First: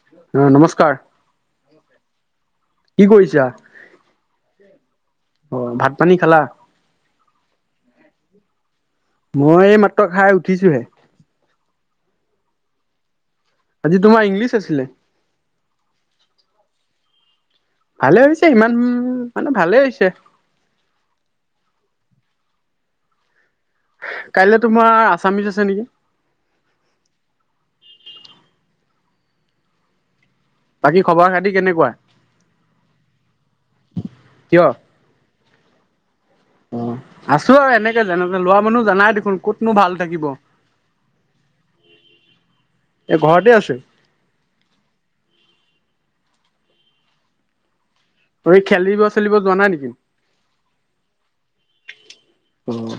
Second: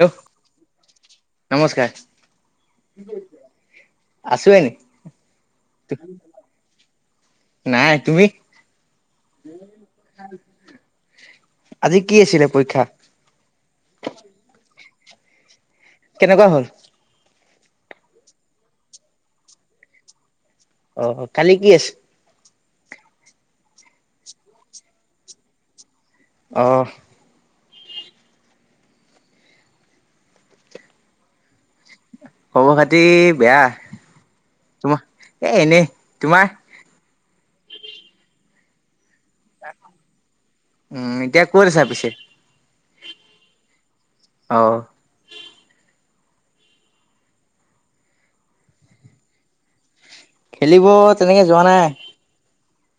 Hello অ নমস্কাৰ। নমস্কাৰ। কি কৰিছা, আছো এনে অ ভাত পানী খালা? নাই, তুমি? মই এই মাত্ৰ খাই উঠিছোহে। আজি কি আছিলে পৰীক্ষা? আজি তোমাৰ ইংলিছ আছিলে। কেনেকুৱা হ'ল? ভালে হৈছে ইমান মানে ভালে হৈছে অ, কালি কি আছে? কাইলৈ তোমাৰ আছামিচ আছে নেকি? অহ বাকী খবৰ খাতি কেনেকুৱা? খবৰ খাতি বেয়া, কিয় তোমাৰ এ এনেই, তোমাৰ? অঁ আছো আৰু এনেকে জানো লোৱা মানুহ জানাই দেখোন। কতনো ভাল থাকিব, উম এতিয়া ক'ত আছা পিছে এ ঘৰতে আছে। অ। খেলিব চেলিব যোৱা নাই নেকি? খেলিব তেনেকে যোৱা নাই। অঁ।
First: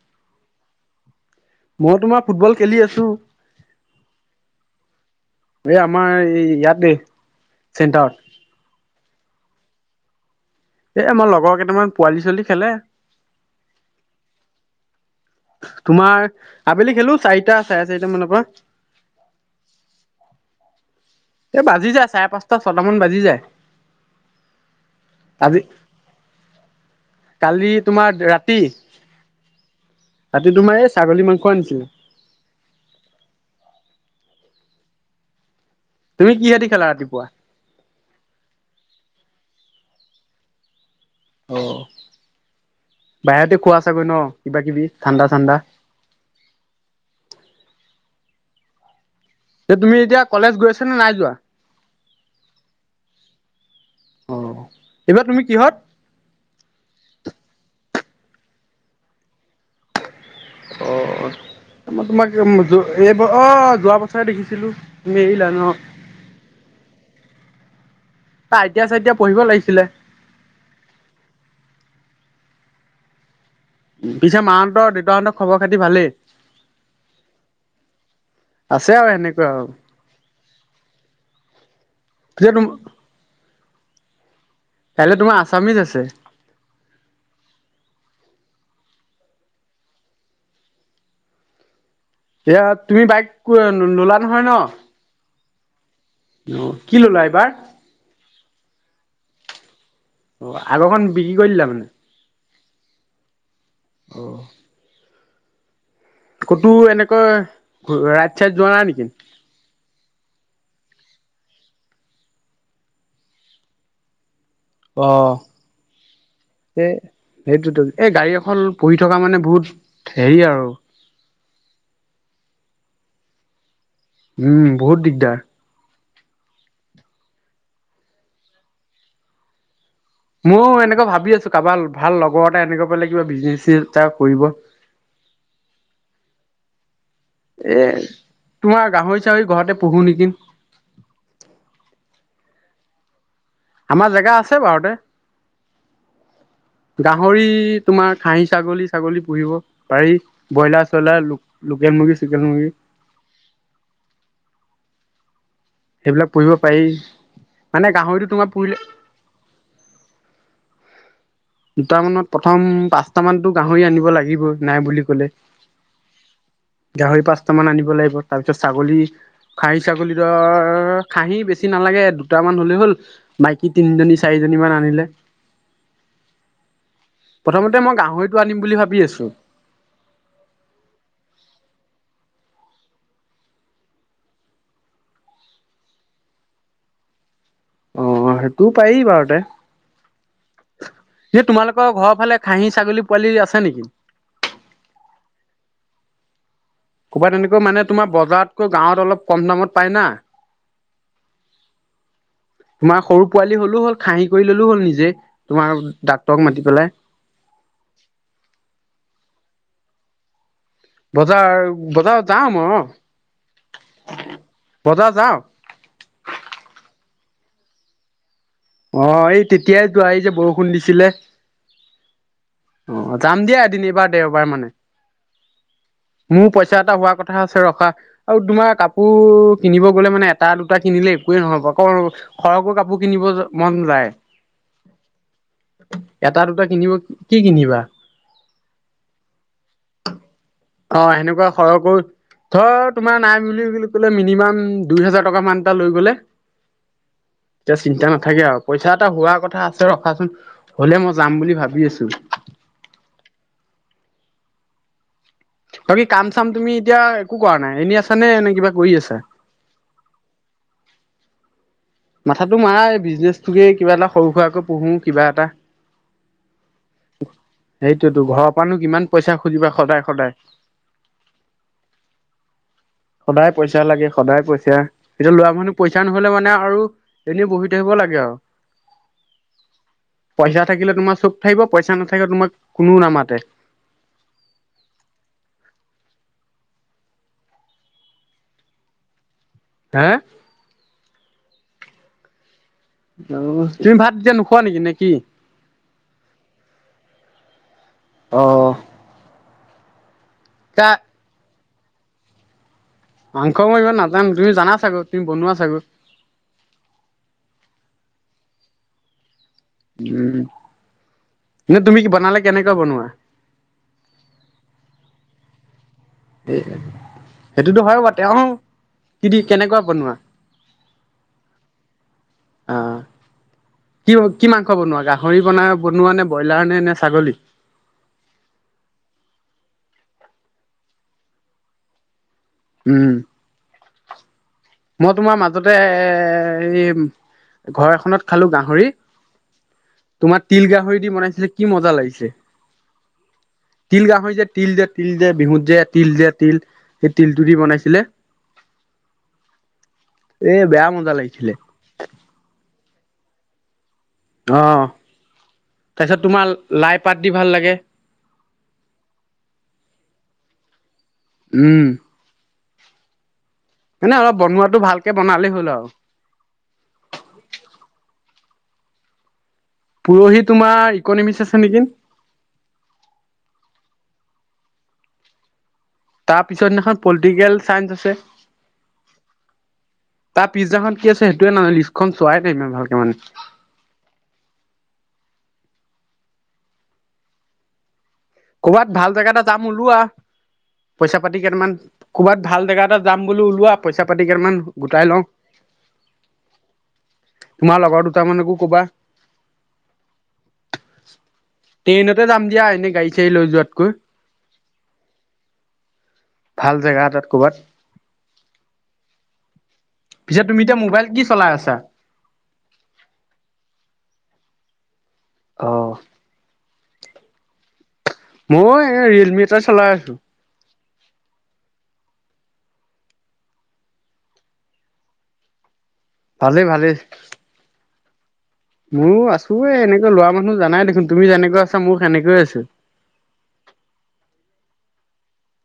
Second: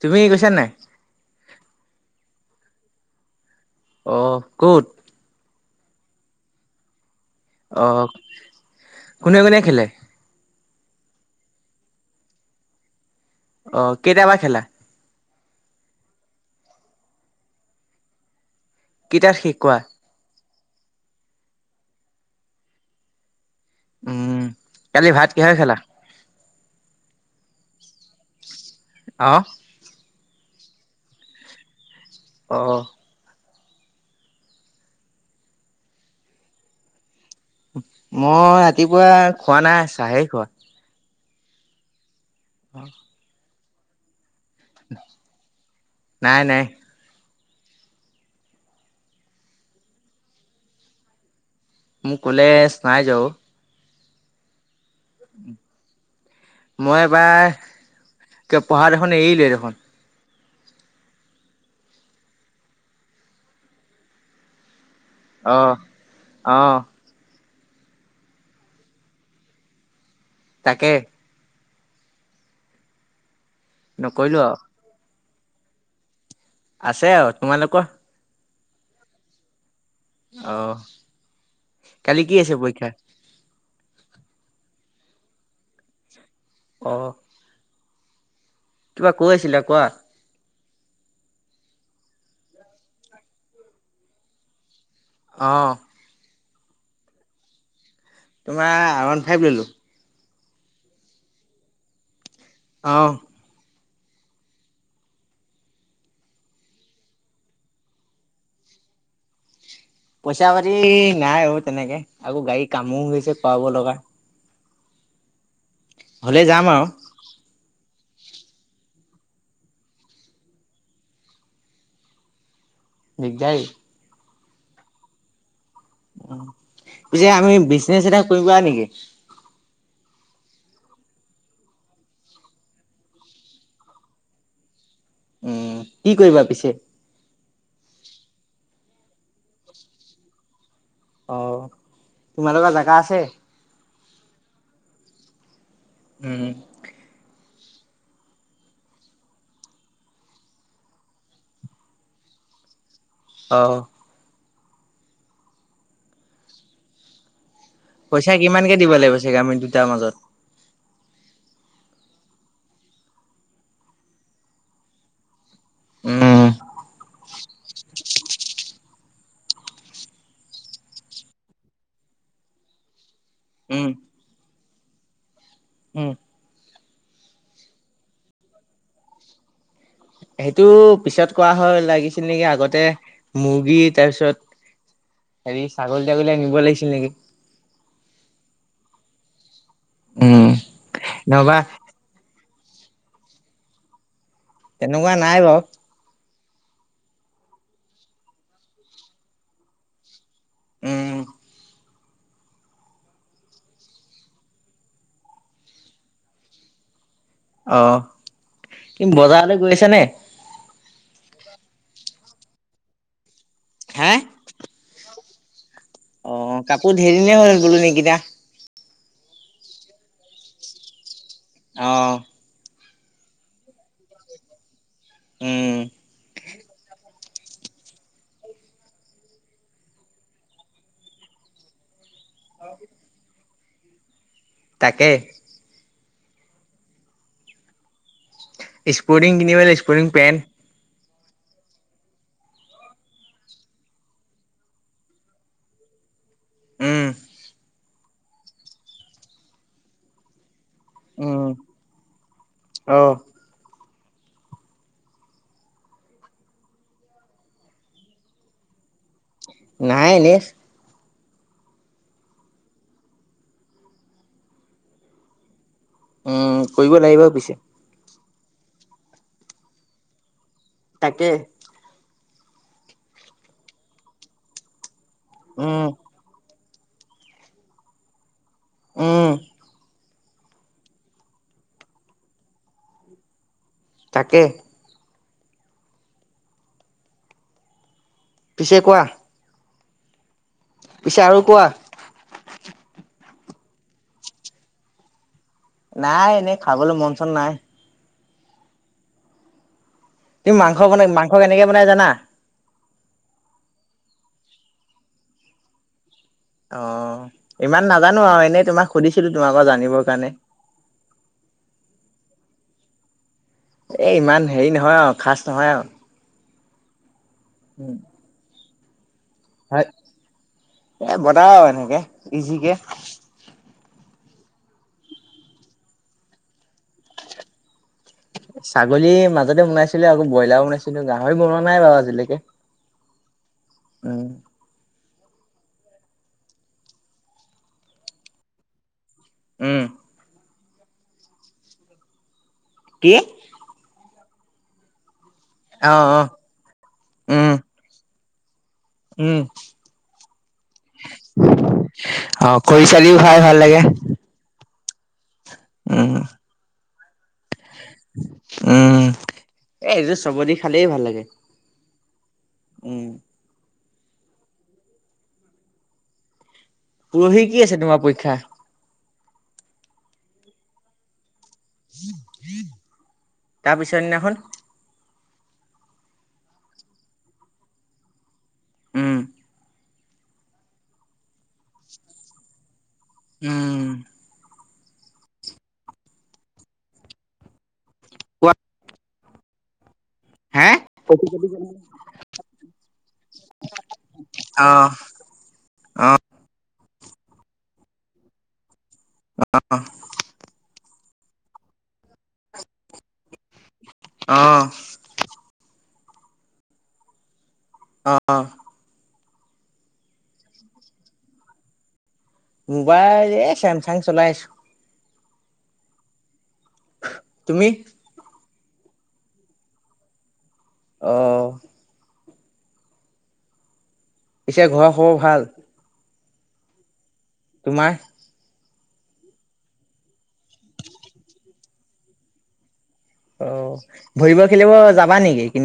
তুমি গৈছা নাই? মই তোমাৰ ফুটবল খেলি আছো। অ ক'ত? এ আমাৰ ইয়াতে। অ চেণ্টাৰত কোনে কোনে খেলে? এ মোৰ লগৰ কেইটামান পোৱালি ছোৱালী খেলে। অ কেইটা পা খেলা? তোমাৰ আবেলি খেলো চাৰিটা, চাৰে চাৰিটা মানৰ পা। কেইটাক শিকোৱা। এ বাজি যায় চাৰে পাঁচটা ছটা মান বাজি যায়। উম কালি ভাত কিহেৰে আজি খালা কালি তোমাৰ ৰাতি অ। ৰাতি তোমাৰ এই ছাগলী মাংস আনিছিলে। অ। তুমি কিহেদি খালা ৰাতিপুৱা। মই ৰাতিপুৱা খোৱা নাই, চাহেই খোৱা। অ। [inaudible] বাহিৰতে খোৱা চাগৈ ন, কিবা কিবি ঠাণ্ডা ঠাণ্ডা। নাই, নাই। তুমি এতিয়া কলেজ গৈছা নে নাই যোৱা। মোৰ কলেজ নাই যোৱা অ'। অ', এইবাৰ তুমি কিহত? মই এবাৰ পঢ়া দেখোন এৰিলোৱেই দেখোন। অ', মই তোমাক এই অ', যোৱা বছৰে দেখিছিলো। তুমি এৰিলা ন অ' অ'। তই আই তি য়াই, চাই তি য়াই পঢ়িব লাগিছিলে। তাকে। নকৰিলো পিছে আৰু মাহঁতৰ, দেউতাহঁতক খবৰ খাতি ভালেই? আছে আৰু তোমালোকৰ? আছে আৰু এনেকৈ আৰু। অ', কালি কি পিছে আছে পৰীক্ষা? কাইলে তোমাৰ আছামিজ আছে। অ'। কিবা কৈ আছিলা কোৱা। এয়া, তুমি বাইক ললা নহয় ন? অ'। অ', কি ললা এইবাৰ? তোমাৰ আৰ অন ফাইভ ল'লোঁ। অ', আগৰখন বিক্ৰী কৰি দিলা মানে? অ'। অঁ অঁ! ক'তো এনেকৈ ৰাইত চাইড যোৱা নাই নেকি? পইচা পাতি নাই আও তেনেকে আকৌ গাড়ী কামো হৈছে কৰাৱাব লগা। অঁ হলে যাম আৰু সেই- সেইটোতো এই গাড়ী এখন পঢ়ি থকা মানে বহুত হেৰি আৰু। দিগদায়। উমঁ বহুত দিগদাৰ। পিছে আমি বিজনেচ এটা কৰিবা নেকি? ময়ো এনেকুৱা ভাবি আছো কাৰোবাৰ ভাল লগৰ এটা এনেকুৱা প কিব বিজনেচ এ কৰিব। উমঁ কি কৰিবা পিছে- এ তোমাৰ গাহৰি চাহৰি ঘৰতে পঢ়ো নেকি। অঁ তোমালোকৰ জেগা আছে। আমাৰ জেগা আছে বাৰুতে- উমঁ! গাহৰি তোমাৰ খাহী ছাগলী ছাগলী পুহিব। পাৰি ব্ৰইলাৰ চ্ৰলাৰ লোকেল মুৰ্গী চোকেল মুৰ্গী। অঁ! সেইবিলাক পোহিব পাৰি। মানে গাহৰিটো পইচা তোমাৰ কিমান কে পুহিলে দিব লাগিব চাগে আমি দুটাৰ মাজত। দুটামানত প্ৰথম পাঁচট মানতো গাহৰি আনিব লাগিব নাই বুলি কলে- উম গাহৰি পাঁচট মান আনিব লাগিব তাৰ পিছত ছাগলী- খাহী ছাগলীটোৰ আও খাহী বেছি নালাগে দুটামান হলেই হ'ল- মাইকী উম, তিনিজনী চাৰিজনী মান আনিলে-। উমঁ! প্ৰথমতে মই গাহৰিটো আনিম বুলি ভাবি আছোঁ। সেইটো পিছত কোৱা হয় লাগিছে নেকি আগতে মুৰ্গী তাৰপিছত- হেৰি ছাগলী তাগলীয়ে আনিব লাগিছিল নেকি? অঁ সেইটোও পাৰী বাৰতে যে নহবা তোমালোক- আপোনাৰ ঘৰ ফালে খাহি ছাগলী পোৱালি আছে‌ নেকি? তেনেকুৱা নাই বাৰ- ক'ৰবাত তেনেকৈ মানে তোমাৰ বজাৰতকৈ গাঁৱত অলপ কম দামত পায় না। [unintelligible] তোমাৰ সৰু পোৱালি হ'লো হ'ল খাঁহি কৰি ললোঁ হ'ল নিজে তোমাৰ ডাক্তৰক মাতি পেলাই। অঁ কি বজাৰলৈ গৈছে নে? বজাৰ বজাৰ যাওঁ অ হা? মই বজাৰ যাওঁ। অঁ কাপোৰ ধেৰি নে হৈল গলো নীকিনা। অঁ এই তেতিয়াইতো আহি যে বৰষুণ দিছিলে। অঁ। অঁ যাম দিয়া এদিন এইবাৰ দেওবাৰ মানে উম, মোৰ পইচা এটা হোৱা কথা- কথা আছে ৰখা। আৰু তোমাৰ কাপোৰ কিনিব গলে মানে এটা দুটা কিনিলে একোৱেই নহব আক- সৰহকৈ কাপোৰ কিনিব মন যায়। তাকে। এটা দুটা কিনিব কি কিনিবা? স্পৰ্টিং কিনিবেলাই স্পৰ্টিং পেণ্ট। অঁ! সেনেকুৱা সৰহকো ধৰ তোমাৰ নাই বুলি ক'লে মিনিমাম দুই হেজাৰ টকা মান এটা লৈ গ'লে উম। এতিয়া চিন্তা নাথাকে আৰু। পইচা এটা হোৱা কথা আছে ৰখা চোন হ'লে মই যাম উম বুলি ভাবি আছোঁ। অ! বাকী কাম-চাম তুমি এতিয়া একো কৰা নাই। এনেই আছানে নে কিবা কৰি আছা? নাই এনেই। মাথাটো মাৰা এই বিজনেছটোকে কিবা এটা সৰু সুৰাকৈ পুহো কিবা এটা। উম! কৰিব লাগিব পিছে। সেইটোৱেইটো ঘৰৰ পৰানো কিমান পইচা খুজিবা সদায়-সদায়। তাকে। সদায় পইচা লাগে, সদায় পইচা। এতিয়া ল'ৰা মানুহ উম, পইচা নহ নহ'লে মানে আৰু এনেই বহি থাকিব লাগে আৰু। উম। পইচা থাকিলে তোমাৰ চব থাকিব পইচা নাথাকিলে তোমাক কোনো নামাতে। তাকে। পিছে কোৱা? হা! পিছে আৰু কোৱা? অঁ! তুমি ভাত এতিয়া নোখোৱা নেকি নে কি? নাই এনেই খাবলে মন-চন নাই। অঁ! তুমি মাংস বনাই মাংস কেনেকে বনাই জানা? মাংস মই ইমান নাজানো। তুমি জানা চাগৈ তুমি বনোৱা চাগৈ? অঁ! ইমান নাজানো আৰু এনেই তোমাক সুধিছিলো তোমাৰ পৰা জানিবৰ কাৰণে। কিন্তু তুমি কি বনালে কেনেকৈ বনোৱা? এ ইমান হেৰি নহয় আৰু খাচ নহয় আৰু। [unintelligible] সেইটোতো হয় বা তেওঁ কি দি কেনেকুৱা হয়। বনোৱা? এ বনাও আৰু এনেকে ইজিকে। কি-কি মাংস বনোৱা গাহৰি বনা বনোৱা নে, ব্ৰইলাৰ নে, নে ছাগলী? ছাগলী মাজতে বনাইছিলো। আকৌ ব্ৰইলাৰো বনাইছিলো গাহৰি বনোৱা নাই বাৰু আজিলৈকে। উম। উম। মই তোমাৰ মাজতে এ এই ঘৰ এখনত খালোঁ গাহৰি। উম। তোমাৰ তিল গাহৰি দি বনাইছিলে কি মজা লাগিছে। কি? তিল গাহৰি যে, তিল যে, তিল যে, বিহুত যে, অ তিল অ যে, তিল সেই তিলটো উম দি বনাইছিলে। উম। এ বেয়া মজা লাগিছিলে। অঁ! খৰিচা দিওঁ খাই ভাল লাগে। অঁ! উম তাৰপিছত তোমাৰ লাই পাত দি ভাল লাগে। উম! এ এইযোৰ চবে দি খালেই ভাল লাগে। উম! উম। এনে, অলপ বনোৱাটো ভালকে বনালেই হ'ল আৰু। পৰহি কি আছে, তোমাৰ পৰীক্ষা? পৰহি তোমাৰ, ইকনমিক্স আছে নেকি? তাৰপিছৰ দিনাখন? তাৰ পিছত দিনাখন পলিটিকেল চাইন্স আছে। উম, তাৰ পিছদিনাখন কি আছে সেইটোৱে নাজানো, লিষ্টখন চোৱাই মই ভালকে মানে। উম, কোৱা ক'ৰবাত ভাল জেগা এটা যাম ওলোৱা। হে পইচা পাতি কেইটামান, কৰ'বাত ভাল জাগা এটাত যাম বোলো ওলোৱা, পইচা পাতি কেইটান অ', গোটাই লওঁ। অ', তোমাৰ লগৰ দুটামানকো কবা। অ, ট্ৰেইনতে যাম দিয়া, এনে গাড়ী-চাড়ী লৈ যোৱাতকৈ। অ, ভাল জেগা এটাত, ক'বাত। অ, অ, পিছে তুমি এতিয়া, মোবাইল কি চলাই আছা? মোবাইল এ, চেমচাং চলাই আছো। অ, তুমি? ময়ো এই, ৰিয়েলমি এটা চলাই আছো। অ, পিছে ঘৰৰ, খবৰ ভাল? ভালেই, ভালেই। তোমাৰ? মোৰো আছো এই, এনেকৈ লৰা মানুহ জানাই দেখোন, তুমি যেনেকৈ আছা, মোৰ সেনেকৈ আছো। অ, ভলিবল খেলিব যাবা নেকি, এই কি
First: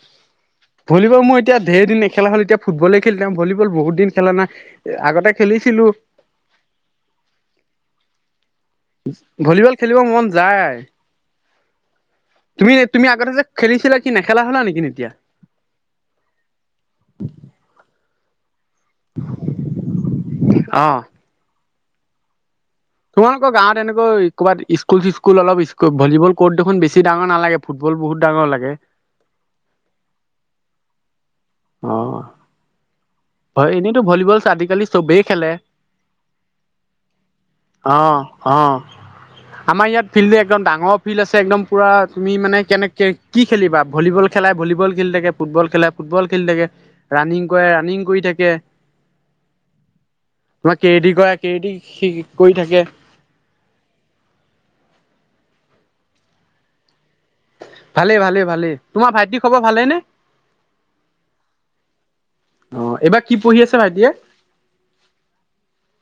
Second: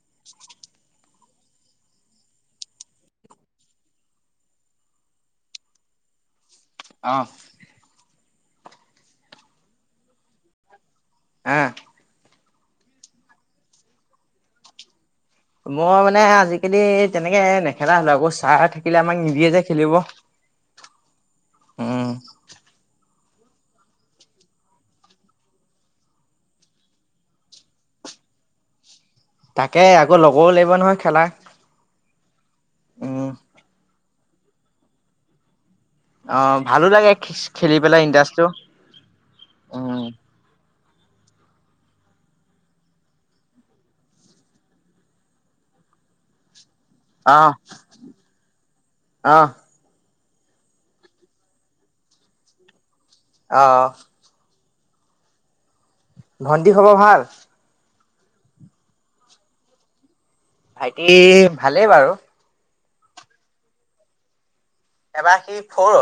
[inaudible] ভলীবল মই এতিয়া ধেৰ দিন নেখেলা হ'লো, এতিয়া ফুটবল খেলি থাকো ভলীবল বহুত দিন খেলা নাই। আগতে খেলিছিলো। অ, ভলীবল খেলিব মন যায়। [inaudible] তুমি, তুমি আগতে যে খেলিছিলা, কি নেখেলা হ'লা নেকি এতিয়া? মই মানে আজিকালি তেনেকে নেখেলা হ'লো, আকৌ চাৰ থাকে। কিলে, আমাক নিদিয়ে যে খেলিব। অ'। উম, তোমালোকৰ গাঁৱত এনেকৈ, ক'ৰবাত স্কুল-চিস্কুল অলপ ভলবল কৰ্ট দেখোন বেছি ডাঙৰ নালাগে। ফুটবল বহুত ডাঙৰ লাগে। তাকে, আকৌ লগৰও লাগিব নহয় খেলা। অ, উম, হয়, এনেইতো ভলীবল আজিকালি চবেই খেলে। অ', ভালো লাগে খেলি অ, পেলাই ইণ্টাৰেষ্টটো। অ, আমাৰ ইয়াত উম, ফিল্ডটো একদম ডাঙৰ ফিল্ড আছে, একদম পূৰা তুমি মানে কেনেকৈ কি খেলিবা, ভলীবল খেলাই ভলীবল খেলি থাকে, ফুটবল খেলাই ফুটবল খেলি থাকে, ৰানিং অ', কৰে ৰাণিং কৰি থাকে। অ', তোমাক কেডি কৰা কেজি সি কৰি থাকে। অ'। ভণ্টি খবৰ ভাল? ভালে, ভালে, ভালে তোমাৰ ভাইটি খবৰ ভালে নে? ভাইটি ভালেই বাৰু। অ', এইবাৰ কি পঢ়ি আছে ভাইটিয়ে? এবাৰ সি ফৰ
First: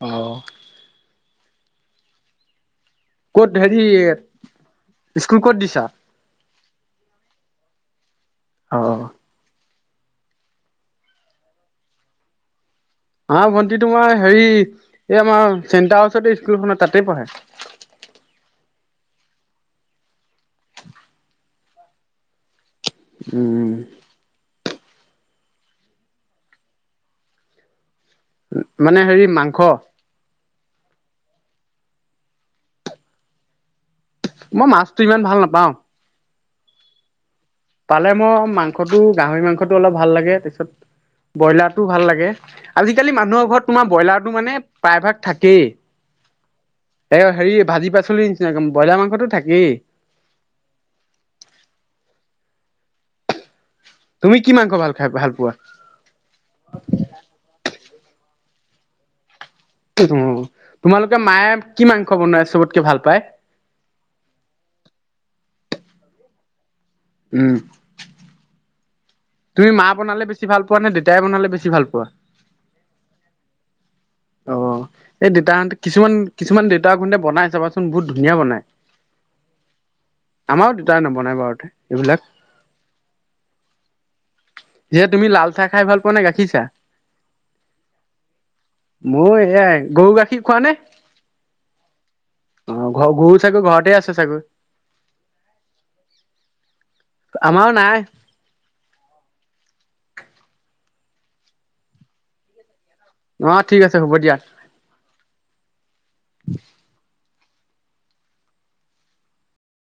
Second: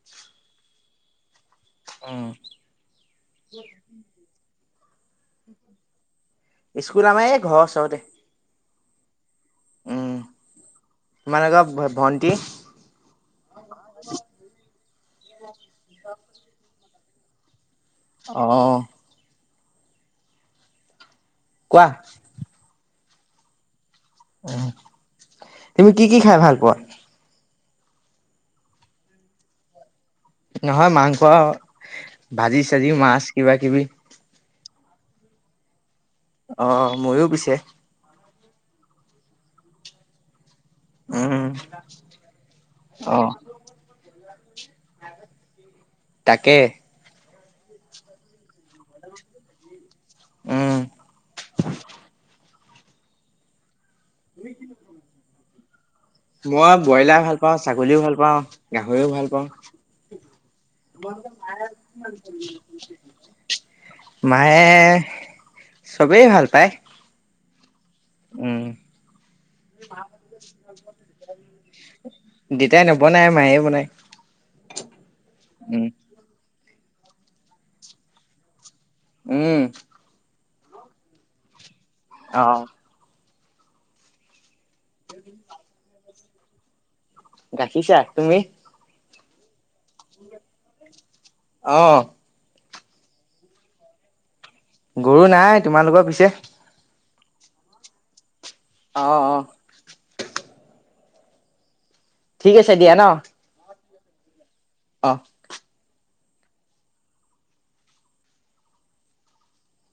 অ'। উম ক'ত হেৰি স্কুল ক'ত দিছা? স্কুল আমাৰ এই ঘৰ ওচৰতে। অ'। উম তোমালোকৰ ভ ভণ্টি? আমাৰ ভণ্টি তোমাৰ হেৰি এই আমাৰ চেণ্টাৰ হাউচতে স্কুলখন তাতে পঢ়ে। অ'। কোৱা। উম। উম তুমি কি কি খাই ভাল পোৱা? মানে হেৰি মাংস। নহয় মাংস ভাজি চাজি মাছ কিবা কিবি। মই মাছটো ইমান ভাল নাপাওঁ। অ', ময়ো পিছে। পালে মই মাংসটো গাহৰি মাংসটো অলপ ভাল লাগে তাছত উম ব্ৰইলাৰটো ভাল লাগে আজিকালি অ মানুহৰ ঘৰত তোমাৰ ব্ৰইলাৰটো মানে প্ৰায়ভাগ থাকেই। তাকে। এই হেৰি ভাজি পাচলিৰ নিচিনাকে ব্ৰইলাৰ মাংসতো থাকেই। উম। তুমি কি মাংস ভাল খাই ভাল পোৱা? মই ব্ৰইলাৰ ভাল পাওঁ ছাগলীও ভাল পাওঁ গাহৰিও ভাল পাওঁ। উম, তোমালোকে মায়ে কি মাংস বনাই চবতকে ভাল পায়? মায়ে চবেই ভাল পায়। উম। উম। তুমি মা বনালে বেছি ভাল পোৱা নে দেতাই বনালে বেছি ভাল পোৱা? দেতাই নবনায় মাইয়ে বনায়। অ এই দেতাহঁতে কিছুমান কিছুমান দেউতাহঁতে বনাই চাবাচোন বহুত ধুনীয়া বনায়। উম। আমাৰো দেতাই নবনাই বাৰুতে এইবিলাক। অ'। যে তুমি লাল চাহ খাই ভাল পোৱা নে গাখীৰ চাহ? গাখিৰ চাহ তুমি? মোৰো সেৱাই গৰু গাখীৰ খোৱানে? অ'। অ' ঘ গৰু চাগৈ ঘৰতে আছে চাগৈ গৰু নাই তোমালোকৰ পিছে? আমাৰও নাই। অ অ। ঠিক আছে দিয়া ন? অ ঠিক আছে হ'ব দিয়া। অ।